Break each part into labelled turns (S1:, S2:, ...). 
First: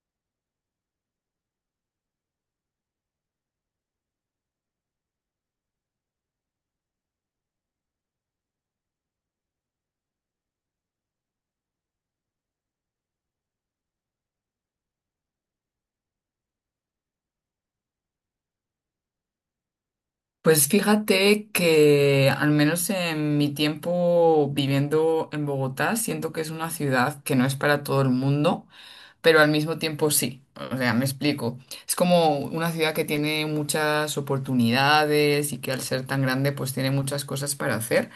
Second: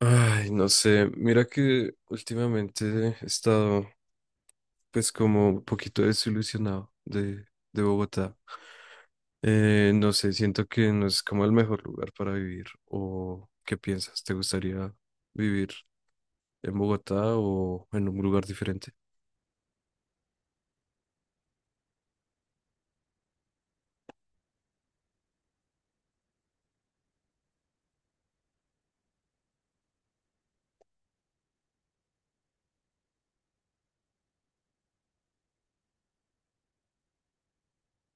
S1: Ay, no sé, mira que últimamente he estado, pues, como un poquito desilusionado de Bogotá. No sé, siento que no es como el mejor lugar para vivir. O ¿qué piensas? ¿Te gustaría vivir en Bogotá o en un lugar diferente?
S2: Pues fíjate que al menos en mi tiempo viviendo en Bogotá, siento que es una ciudad que no es para todo el mundo, pero al mismo tiempo sí. O sea, me explico. Es como una ciudad que tiene muchas oportunidades y que al ser tan grande pues tiene muchas cosas para hacer,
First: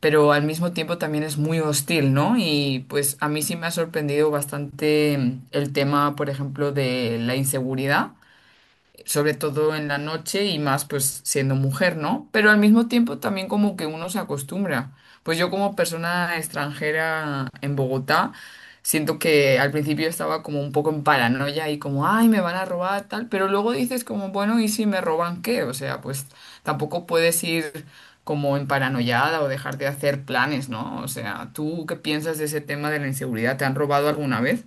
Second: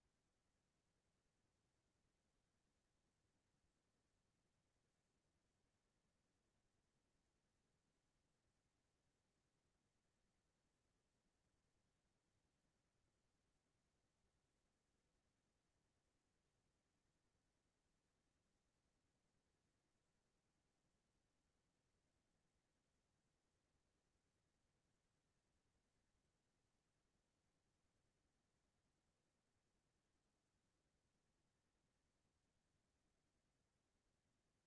S2: pero al mismo tiempo también es muy hostil, ¿no? Y pues a mí sí me ha sorprendido bastante el tema, por ejemplo, de la inseguridad sobre todo en la noche y más pues siendo mujer, ¿no? Pero al mismo tiempo también como que uno se acostumbra. Pues yo como persona extranjera en Bogotá, siento que al principio estaba como un poco en paranoia y como, ay, me van a robar tal, pero luego dices como, bueno, ¿y si me roban qué? O sea, pues tampoco puedes ir como en paranoiada o dejar de hacer planes, ¿no? O sea, ¿tú qué piensas de ese tema de la inseguridad? ¿Te han robado alguna vez?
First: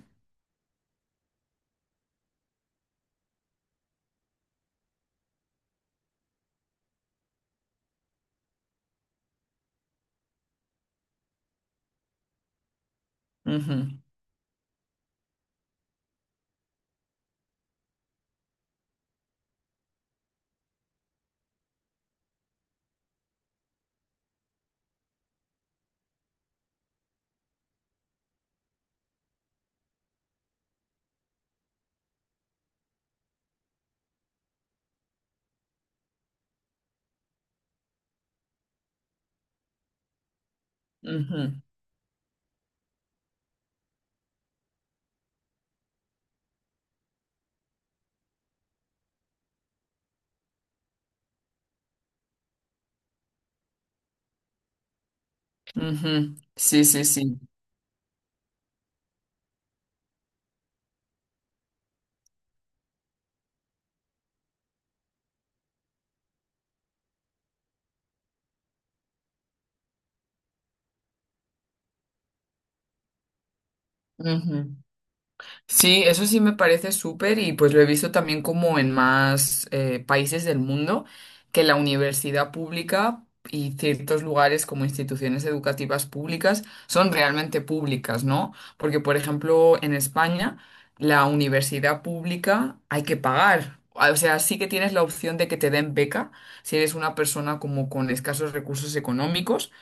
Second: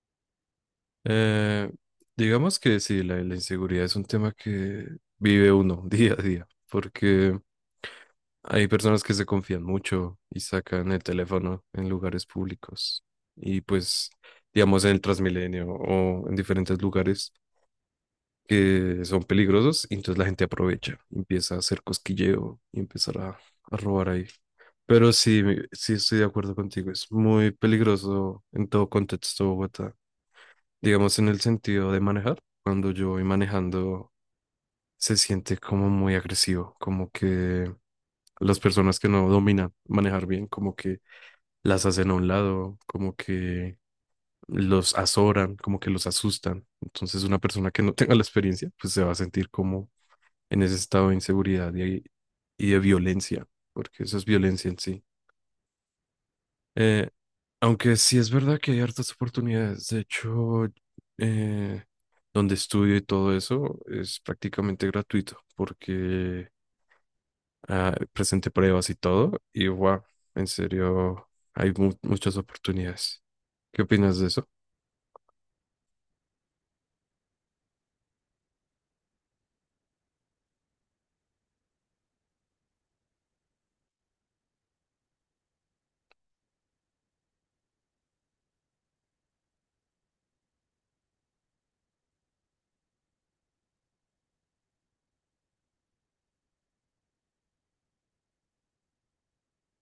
S1: Eh, digamos que sí, la inseguridad es un tema que vive uno día a día porque hay personas que se confían mucho y sacan el teléfono en lugares públicos y,
S2: Ujú,
S1: pues, digamos, en el Transmilenio o en diferentes lugares que son peligrosos, y entonces la gente aprovecha, empieza a hacer cosquilleo y empezar a robar ahí. Pero sí, sí estoy de acuerdo contigo, es muy peligroso en todo contexto Bogotá, digamos, en el sentido de manejar. Cuando yo voy manejando se siente como muy agresivo, como que las personas que no dominan manejar bien, como que
S2: ujú,
S1: las hacen a un lado, como que los azoran, como que los asustan. Entonces una persona que no tenga la experiencia, pues se va a sentir como en ese estado de inseguridad y y de violencia, porque eso es violencia en sí.
S2: ujú. Sí, sí,
S1: Eh,
S2: sí.
S1: Aunque sí es verdad que hay hartas oportunidades, de hecho, eh, donde estudio y todo eso es prácticamente gratuito, porque, ah, presenté pruebas y todo, y wow, en serio, hay muchas oportunidades. ¿Qué opinas de eso?
S2: Ujú. Sí, eso sí me parece súper y pues lo he visto también como en más países del mundo, que la universidad pública y ciertos lugares como instituciones educativas públicas son realmente públicas, ¿no? Porque, por ejemplo, en España, la universidad pública hay que pagar. Ah, o sea, sí que tienes la opción de que te den beca si eres una persona como con escasos recursos económicos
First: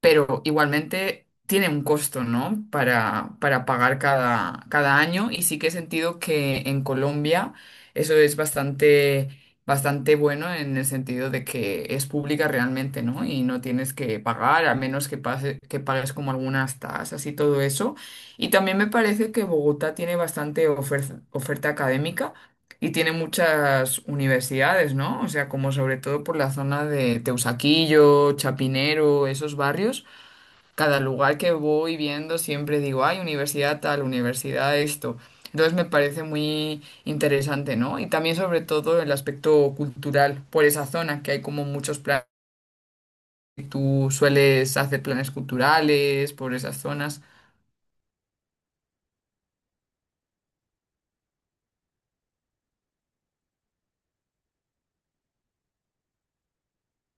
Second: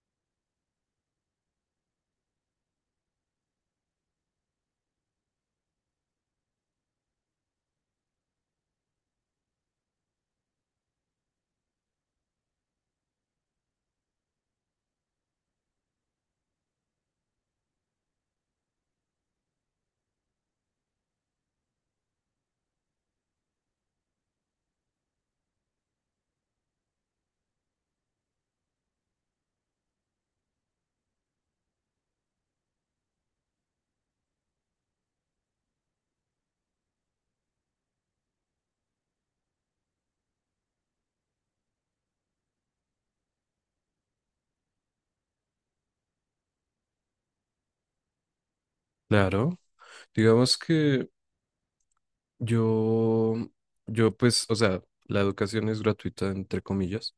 S2: pero igualmente tiene un costo, ¿no? Para pagar cada año y sí que he sentido que en Colombia eso es bastante, bastante bueno en el sentido de que es pública realmente, ¿no? Y no tienes que pagar, a menos que, pase, que pagues como algunas tasas y todo eso. Y también me parece que Bogotá tiene bastante oferta académica y tiene muchas universidades, ¿no? O sea, como sobre todo por la zona de Teusaquillo, Chapinero, esos barrios cada lugar que voy viendo siempre digo, ay, universidad tal, universidad esto. Entonces me parece muy interesante, ¿no? Y también sobre todo el aspecto cultural por esa zona, que hay como muchos planes, tú sueles hacer planes culturales por esas zonas.
S1: Claro, digamos que yo, yo, pues, o sea, la educación es gratuita, entre comillas,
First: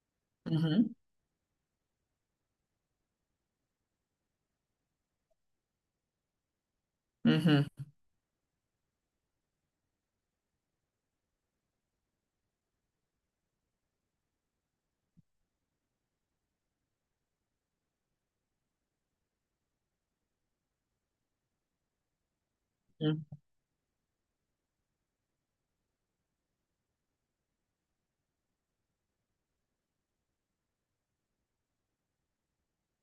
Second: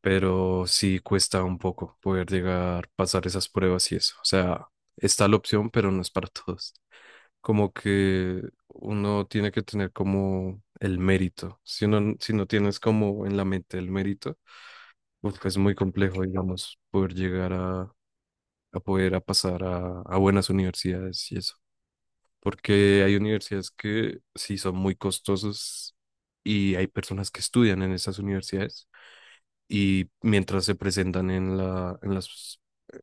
S1: pero
S2: Ujú,
S1: sí cuesta un poco poder llegar, pasar esas pruebas y eso. O sea, está la opción, pero no es para todos.
S2: ujú,
S1: Como que uno tiene que tener como el mérito. Si uno, si no tienes como en la mente el mérito, pues, es muy complejo, digamos, poder llegar a poder a pasar a buenas universidades y eso. Porque hay
S2: mm,
S1: universidades que sí son muy costosas y hay personas que estudian en esas universidades y mientras se presentan en en las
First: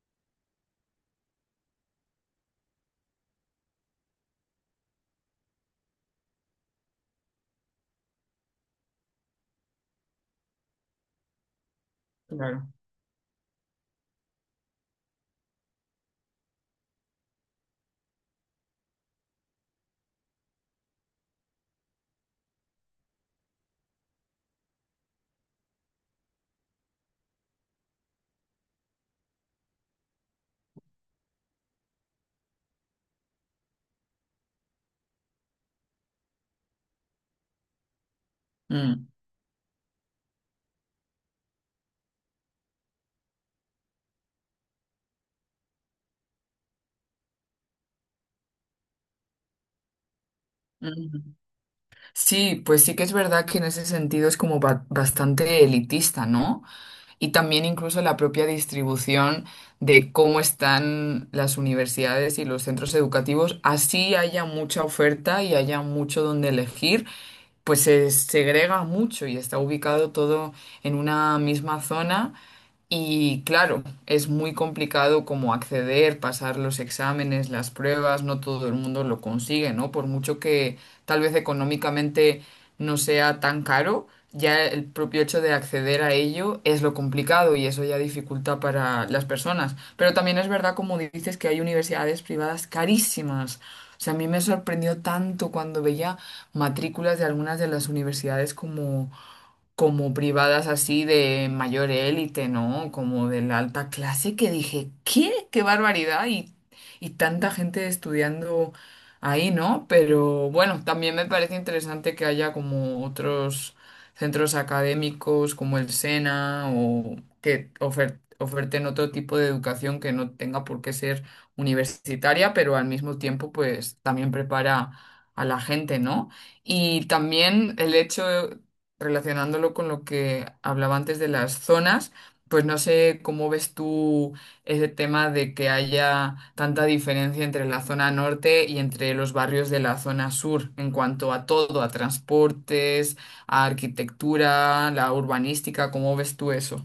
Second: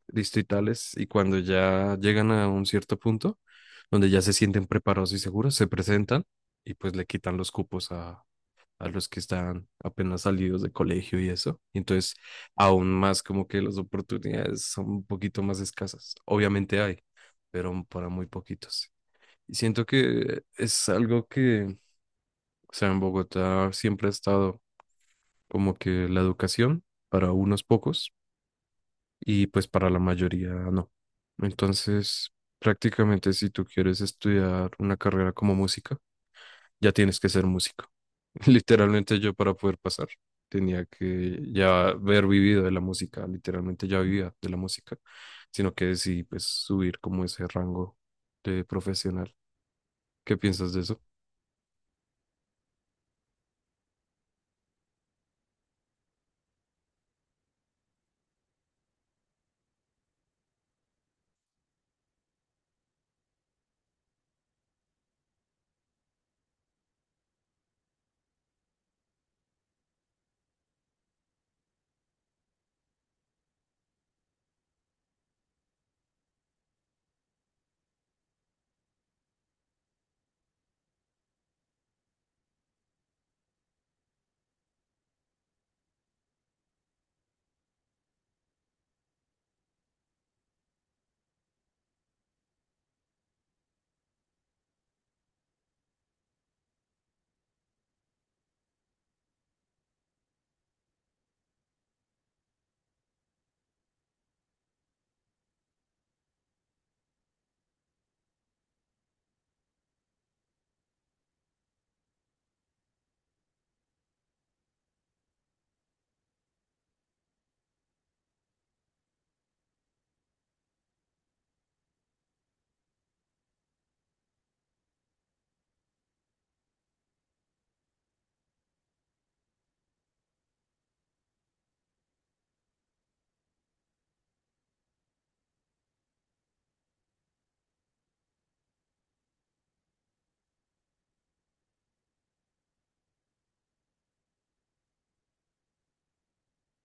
S1: distritales, y cuando ya llegan a un cierto punto donde ya se sienten preparados y seguros, se presentan y pues le quitan los cupos a los que están apenas salidos de colegio y eso. Y entonces,
S2: claro.
S1: aún más, como que las oportunidades son un poquito más escasas. Obviamente hay, pero para muy poquitos. Y siento que es algo que, o sea, en Bogotá siempre ha estado como que la educación para unos pocos y, pues, para la mayoría no. Entonces, prácticamente, si tú quieres estudiar una carrera como música, ya tienes que ser músico.
S2: mm,
S1: Literalmente, yo, para poder pasar, tenía que ya haber vivido de la música, literalmente ya vivía de la música, sino que decidí, pues, subir como ese rango de profesional. ¿Qué piensas de eso?
S2: ujú. Sí, pues sí que es verdad que en ese sentido es como bastante elitista, ¿no? Y también incluso la propia distribución de cómo están las universidades y los centros educativos. Así haya mucha oferta y haya mucho donde elegir, pues se segrega mucho y está ubicado todo en una misma zona. Y claro, es muy complicado como acceder, pasar los exámenes, las pruebas, no todo el mundo lo consigue, ¿no? Por mucho que tal vez económicamente no sea tan caro, ya el propio hecho de acceder a ello es lo complicado y eso ya dificulta para las personas. Pero también es verdad, como dices, que hay universidades privadas carísimas. O sea, a mí me sorprendió tanto cuando veía matrículas de algunas de las universidades como privadas así de mayor élite, ¿no? Como de la alta clase, que dije, ¿qué? ¡Qué barbaridad! Y tanta gente estudiando ahí, ¿no? Pero bueno, también me parece interesante que haya como otros centros académicos como el SENA o que oferten otro tipo de educación que no tenga por qué ser universitaria, pero al mismo tiempo pues también prepara a la gente, ¿no? Y también el hecho relacionándolo con lo que hablaba antes de las zonas, pues no sé cómo ves tú ese tema de que haya tanta diferencia entre la zona norte y entre los barrios de la zona sur en cuanto a todo, a transportes, a arquitectura, la urbanística, ¿cómo ves tú eso?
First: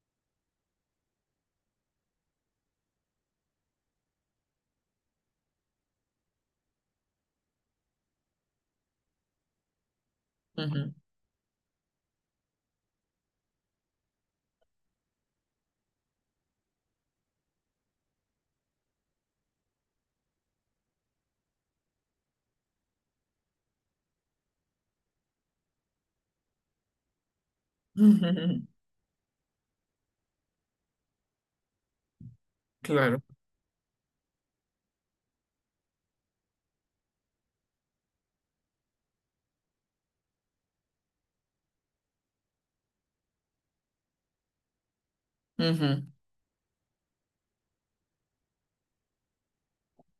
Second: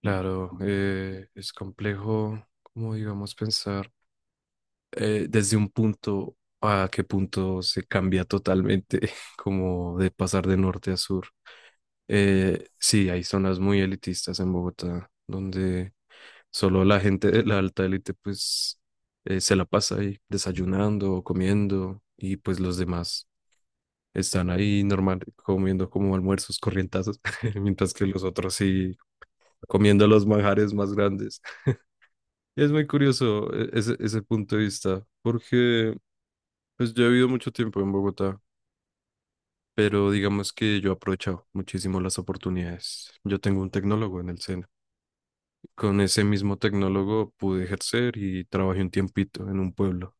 S1: Claro, es complejo, como, digamos, pensar. Desde un punto a qué punto se cambia totalmente, como de pasar de norte
S2: Ujú.
S1: a sur. Sí, hay zonas muy elitistas en Bogotá, donde solo la gente de la alta élite, pues, se la pasa ahí desayunando o comiendo, y pues los demás están ahí normal comiendo como almuerzos corrientazos, mientras que los otros sí comiendo los manjares más grandes. Es muy
S2: Claro.
S1: curioso, ese punto de vista, porque pues yo he vivido mucho tiempo en Bogotá, pero digamos que yo he aprovechado muchísimo las oportunidades. Yo tengo un tecnólogo en el SENA. Con
S2: Ujú,
S1: ese mismo tecnólogo pude ejercer y trabajé un tiempito en un pueblo.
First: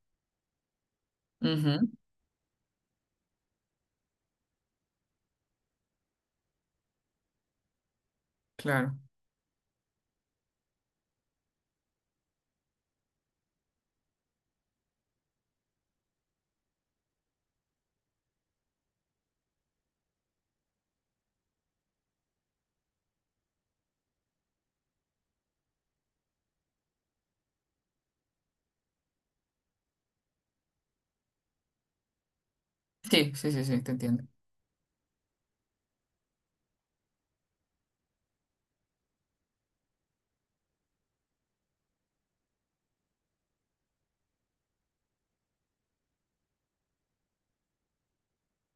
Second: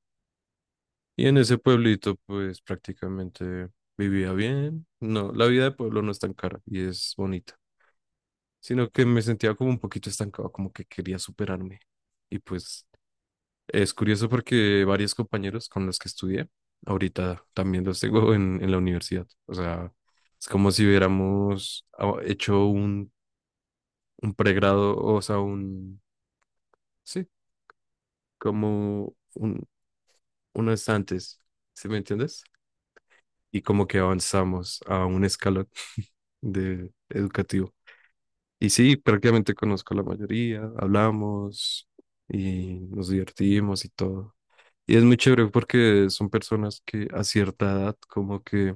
S1: Y en ese
S2: ujú,
S1: pueblito, pues, prácticamente vivía bien. No, la vida de pueblo no es tan cara y es bonita, sino
S2: claro.
S1: que me sentía como un poquito estancado, como que quería superarme. Y pues es curioso porque varios compañeros con los que estudié, ahorita también los tengo en la universidad. O sea, es como si hubiéramos, ah, hecho un pregrado, o sea, sí, como unos antes, ¿sí me entiendes?
S2: Sí, sí,
S1: Y
S2: sí, sí,
S1: como
S2: te
S1: que
S2: entiendo.
S1: avanzamos a un escalón de educativo. Y sí, prácticamente conozco a la mayoría, hablamos y nos divertimos y todo. Y es muy chévere porque son personas que a cierta edad, como que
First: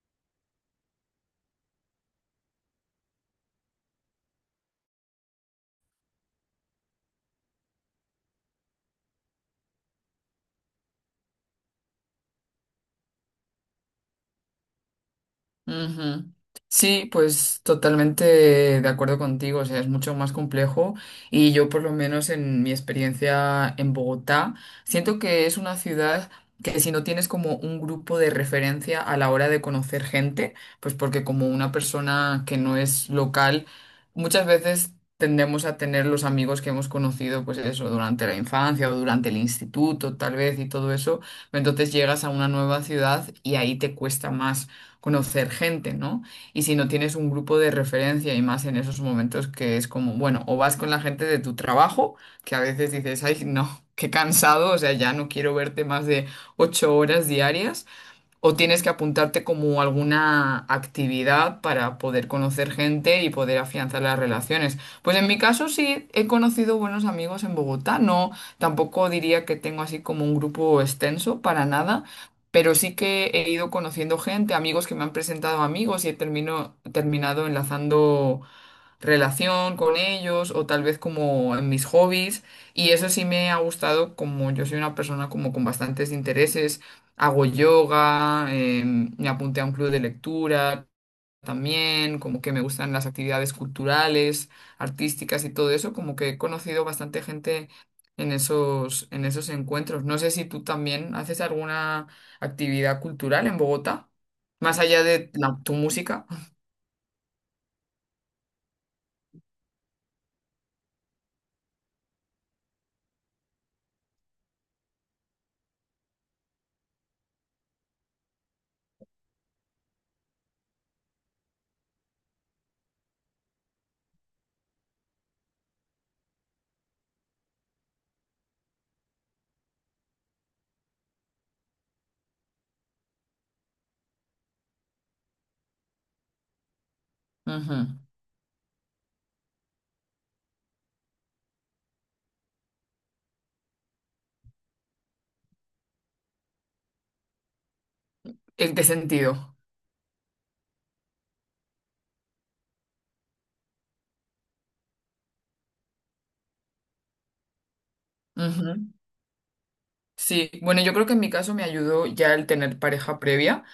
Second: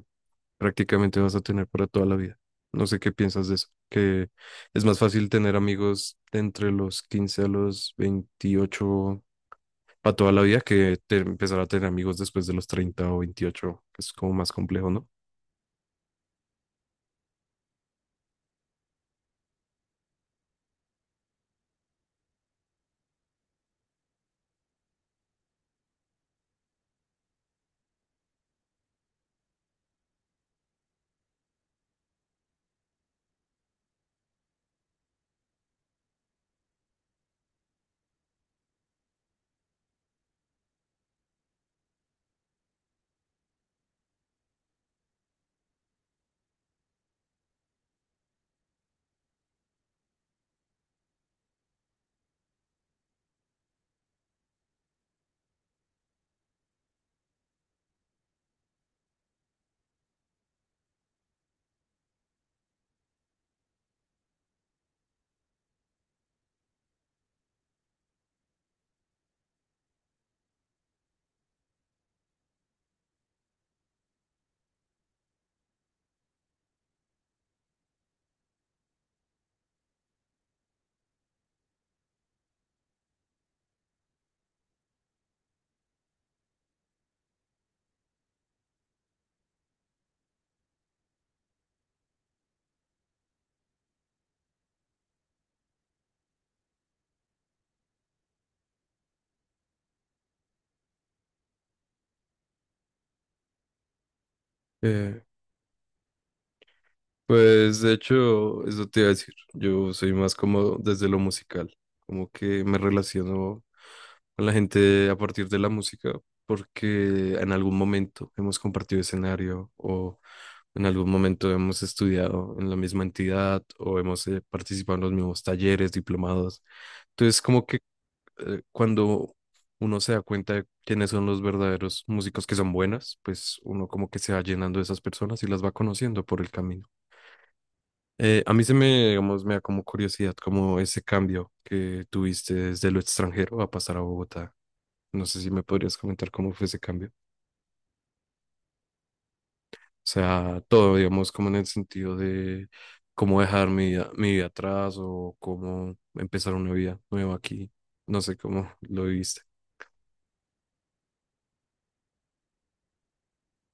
S1: prácticamente vas a tener para toda la vida. No sé qué piensas de eso, que es más fácil tener amigos de entre los 15 a los 28 para toda la vida que empezar a tener amigos después de los 30 o 28, que es como más complejo, ¿no?
S2: Ujú. Sí, pues totalmente de acuerdo contigo, o sea, es mucho más complejo y yo por lo menos en mi experiencia en Bogotá, siento que es una ciudad que si no tienes como un grupo de referencia a la hora de conocer gente, pues porque como una persona que no es local, muchas veces tendemos a tener los amigos que hemos conocido, pues eso, durante la infancia o durante el instituto, tal vez, y todo eso, entonces llegas a una nueva ciudad y ahí te cuesta más conocer gente, ¿no? Y si no tienes un grupo de referencia y más en esos momentos que es como, bueno, o vas con la gente de tu trabajo, que a veces dices, ay, no, qué cansado, o sea, ya no quiero verte más de 8 horas diarias. O tienes que apuntarte como alguna actividad para poder conocer gente y poder afianzar las relaciones. Pues en mi caso sí he conocido buenos amigos en Bogotá. No, tampoco diría que tengo así como un grupo extenso para nada, pero sí que he ido conociendo gente, amigos que me han presentado amigos y he terminado enlazando relación con ellos o tal vez como en mis hobbies y eso sí me ha gustado como yo soy una persona como con bastantes intereses, hago yoga, me apunté a un club de lectura también, como que me gustan las actividades culturales, artísticas y todo eso, como que he conocido bastante gente en esos encuentros. No sé si tú también haces alguna actividad cultural en Bogotá, más allá
S1: Eh,
S2: de tu música.
S1: Pues de hecho, eso te iba a decir. Yo soy más como desde lo musical, como que me relaciono con la gente a partir de la música, porque en algún momento hemos compartido escenario o en algún momento hemos estudiado en la misma entidad o hemos, participado en los mismos talleres, diplomados. Entonces, como que, cuando uno se da cuenta de quiénes son los verdaderos músicos que son buenas, pues uno como que se va llenando de esas personas y las va conociendo por el camino.
S2: Ujú.
S1: A mí se me, digamos, me da como curiosidad como ese cambio que tuviste desde lo extranjero a pasar a Bogotá. No sé si me podrías comentar cómo fue ese cambio.
S2: ¿En qué sentido?
S1: O sea, todo, digamos, como en el sentido de cómo dejar mi vida atrás o cómo empezar una vida nueva aquí. No sé cómo lo viviste.
S2: Sí, bueno, yo creo que en mi caso me ayudó ya el tener pareja previa,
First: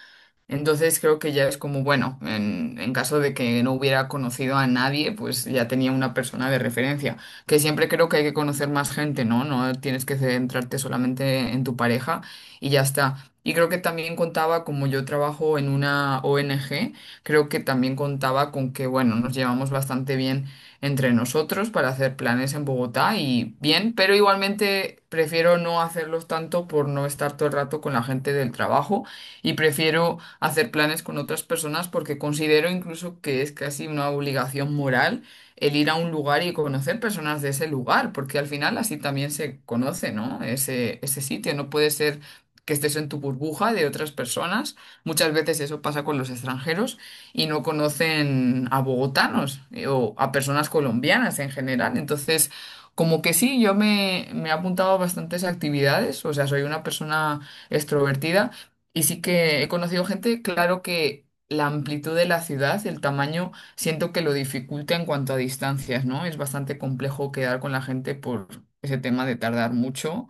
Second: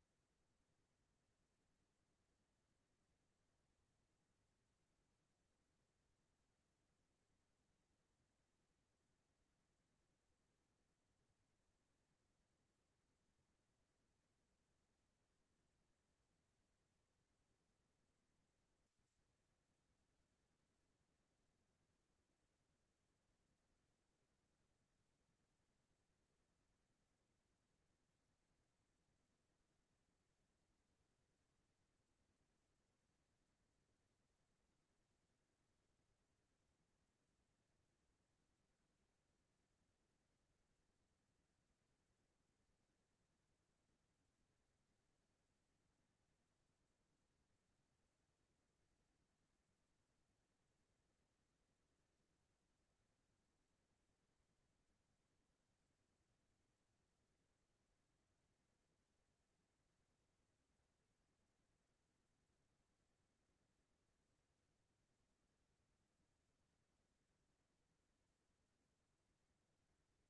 S2: entonces creo que ya es como, bueno, en caso de que no hubiera conocido a nadie, pues ya tenía una persona de referencia. Que siempre creo que hay que conocer más gente, ¿no? No tienes que centrarte solamente en tu pareja y ya está. Y creo que también contaba, como yo trabajo en una ONG, creo que también contaba con que, bueno, nos llevamos bastante bien entre nosotros para hacer planes en Bogotá y bien, pero igualmente prefiero no hacerlos tanto por no estar todo el rato con la gente del trabajo y prefiero hacer planes con otras personas porque considero incluso que es casi una obligación moral el ir a un lugar y conocer personas de ese lugar, porque al final así también se conoce, ¿no? Ese sitio, no puede ser que estés en tu burbuja de otras personas. Muchas veces eso pasa con los extranjeros y no conocen a bogotanos o a personas colombianas en general. Entonces, como que sí, yo me he apuntado a bastantes actividades, o sea, soy una persona extrovertida y sí que he conocido gente, claro que la amplitud de la ciudad, el tamaño, siento que lo dificulta en cuanto a distancias, ¿no? Es bastante complejo quedar con la gente por ese tema de tardar mucho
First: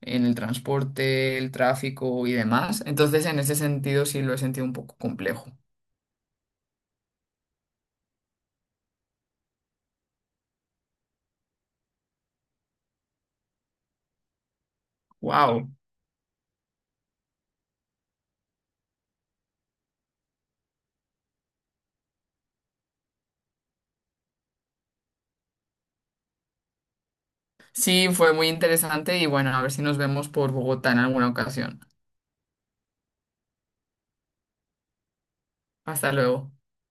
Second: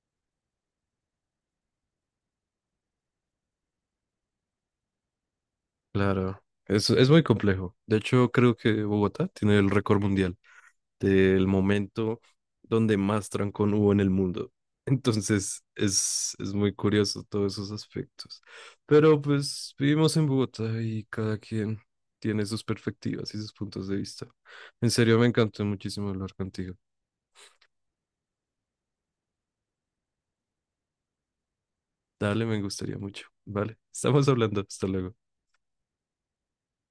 S2: en el transporte, el tráfico y demás. Entonces, en ese sentido, sí lo he sentido un poco complejo.
S1: Claro, es muy complejo. De hecho, creo que Bogotá tiene el récord mundial del momento donde más trancón hubo en el mundo. Entonces
S2: ¡Wow!
S1: es muy curioso todos esos aspectos. Pero pues vivimos en Bogotá y cada quien tiene sus perspectivas y sus puntos de vista. En serio, me encantó muchísimo hablar contigo.
S2: Sí, fue muy interesante y bueno, a ver si nos vemos por Bogotá en alguna ocasión.
S1: Dale, me gustaría mucho. Vale, estamos hablando. Hasta luego.
S2: Hasta luego.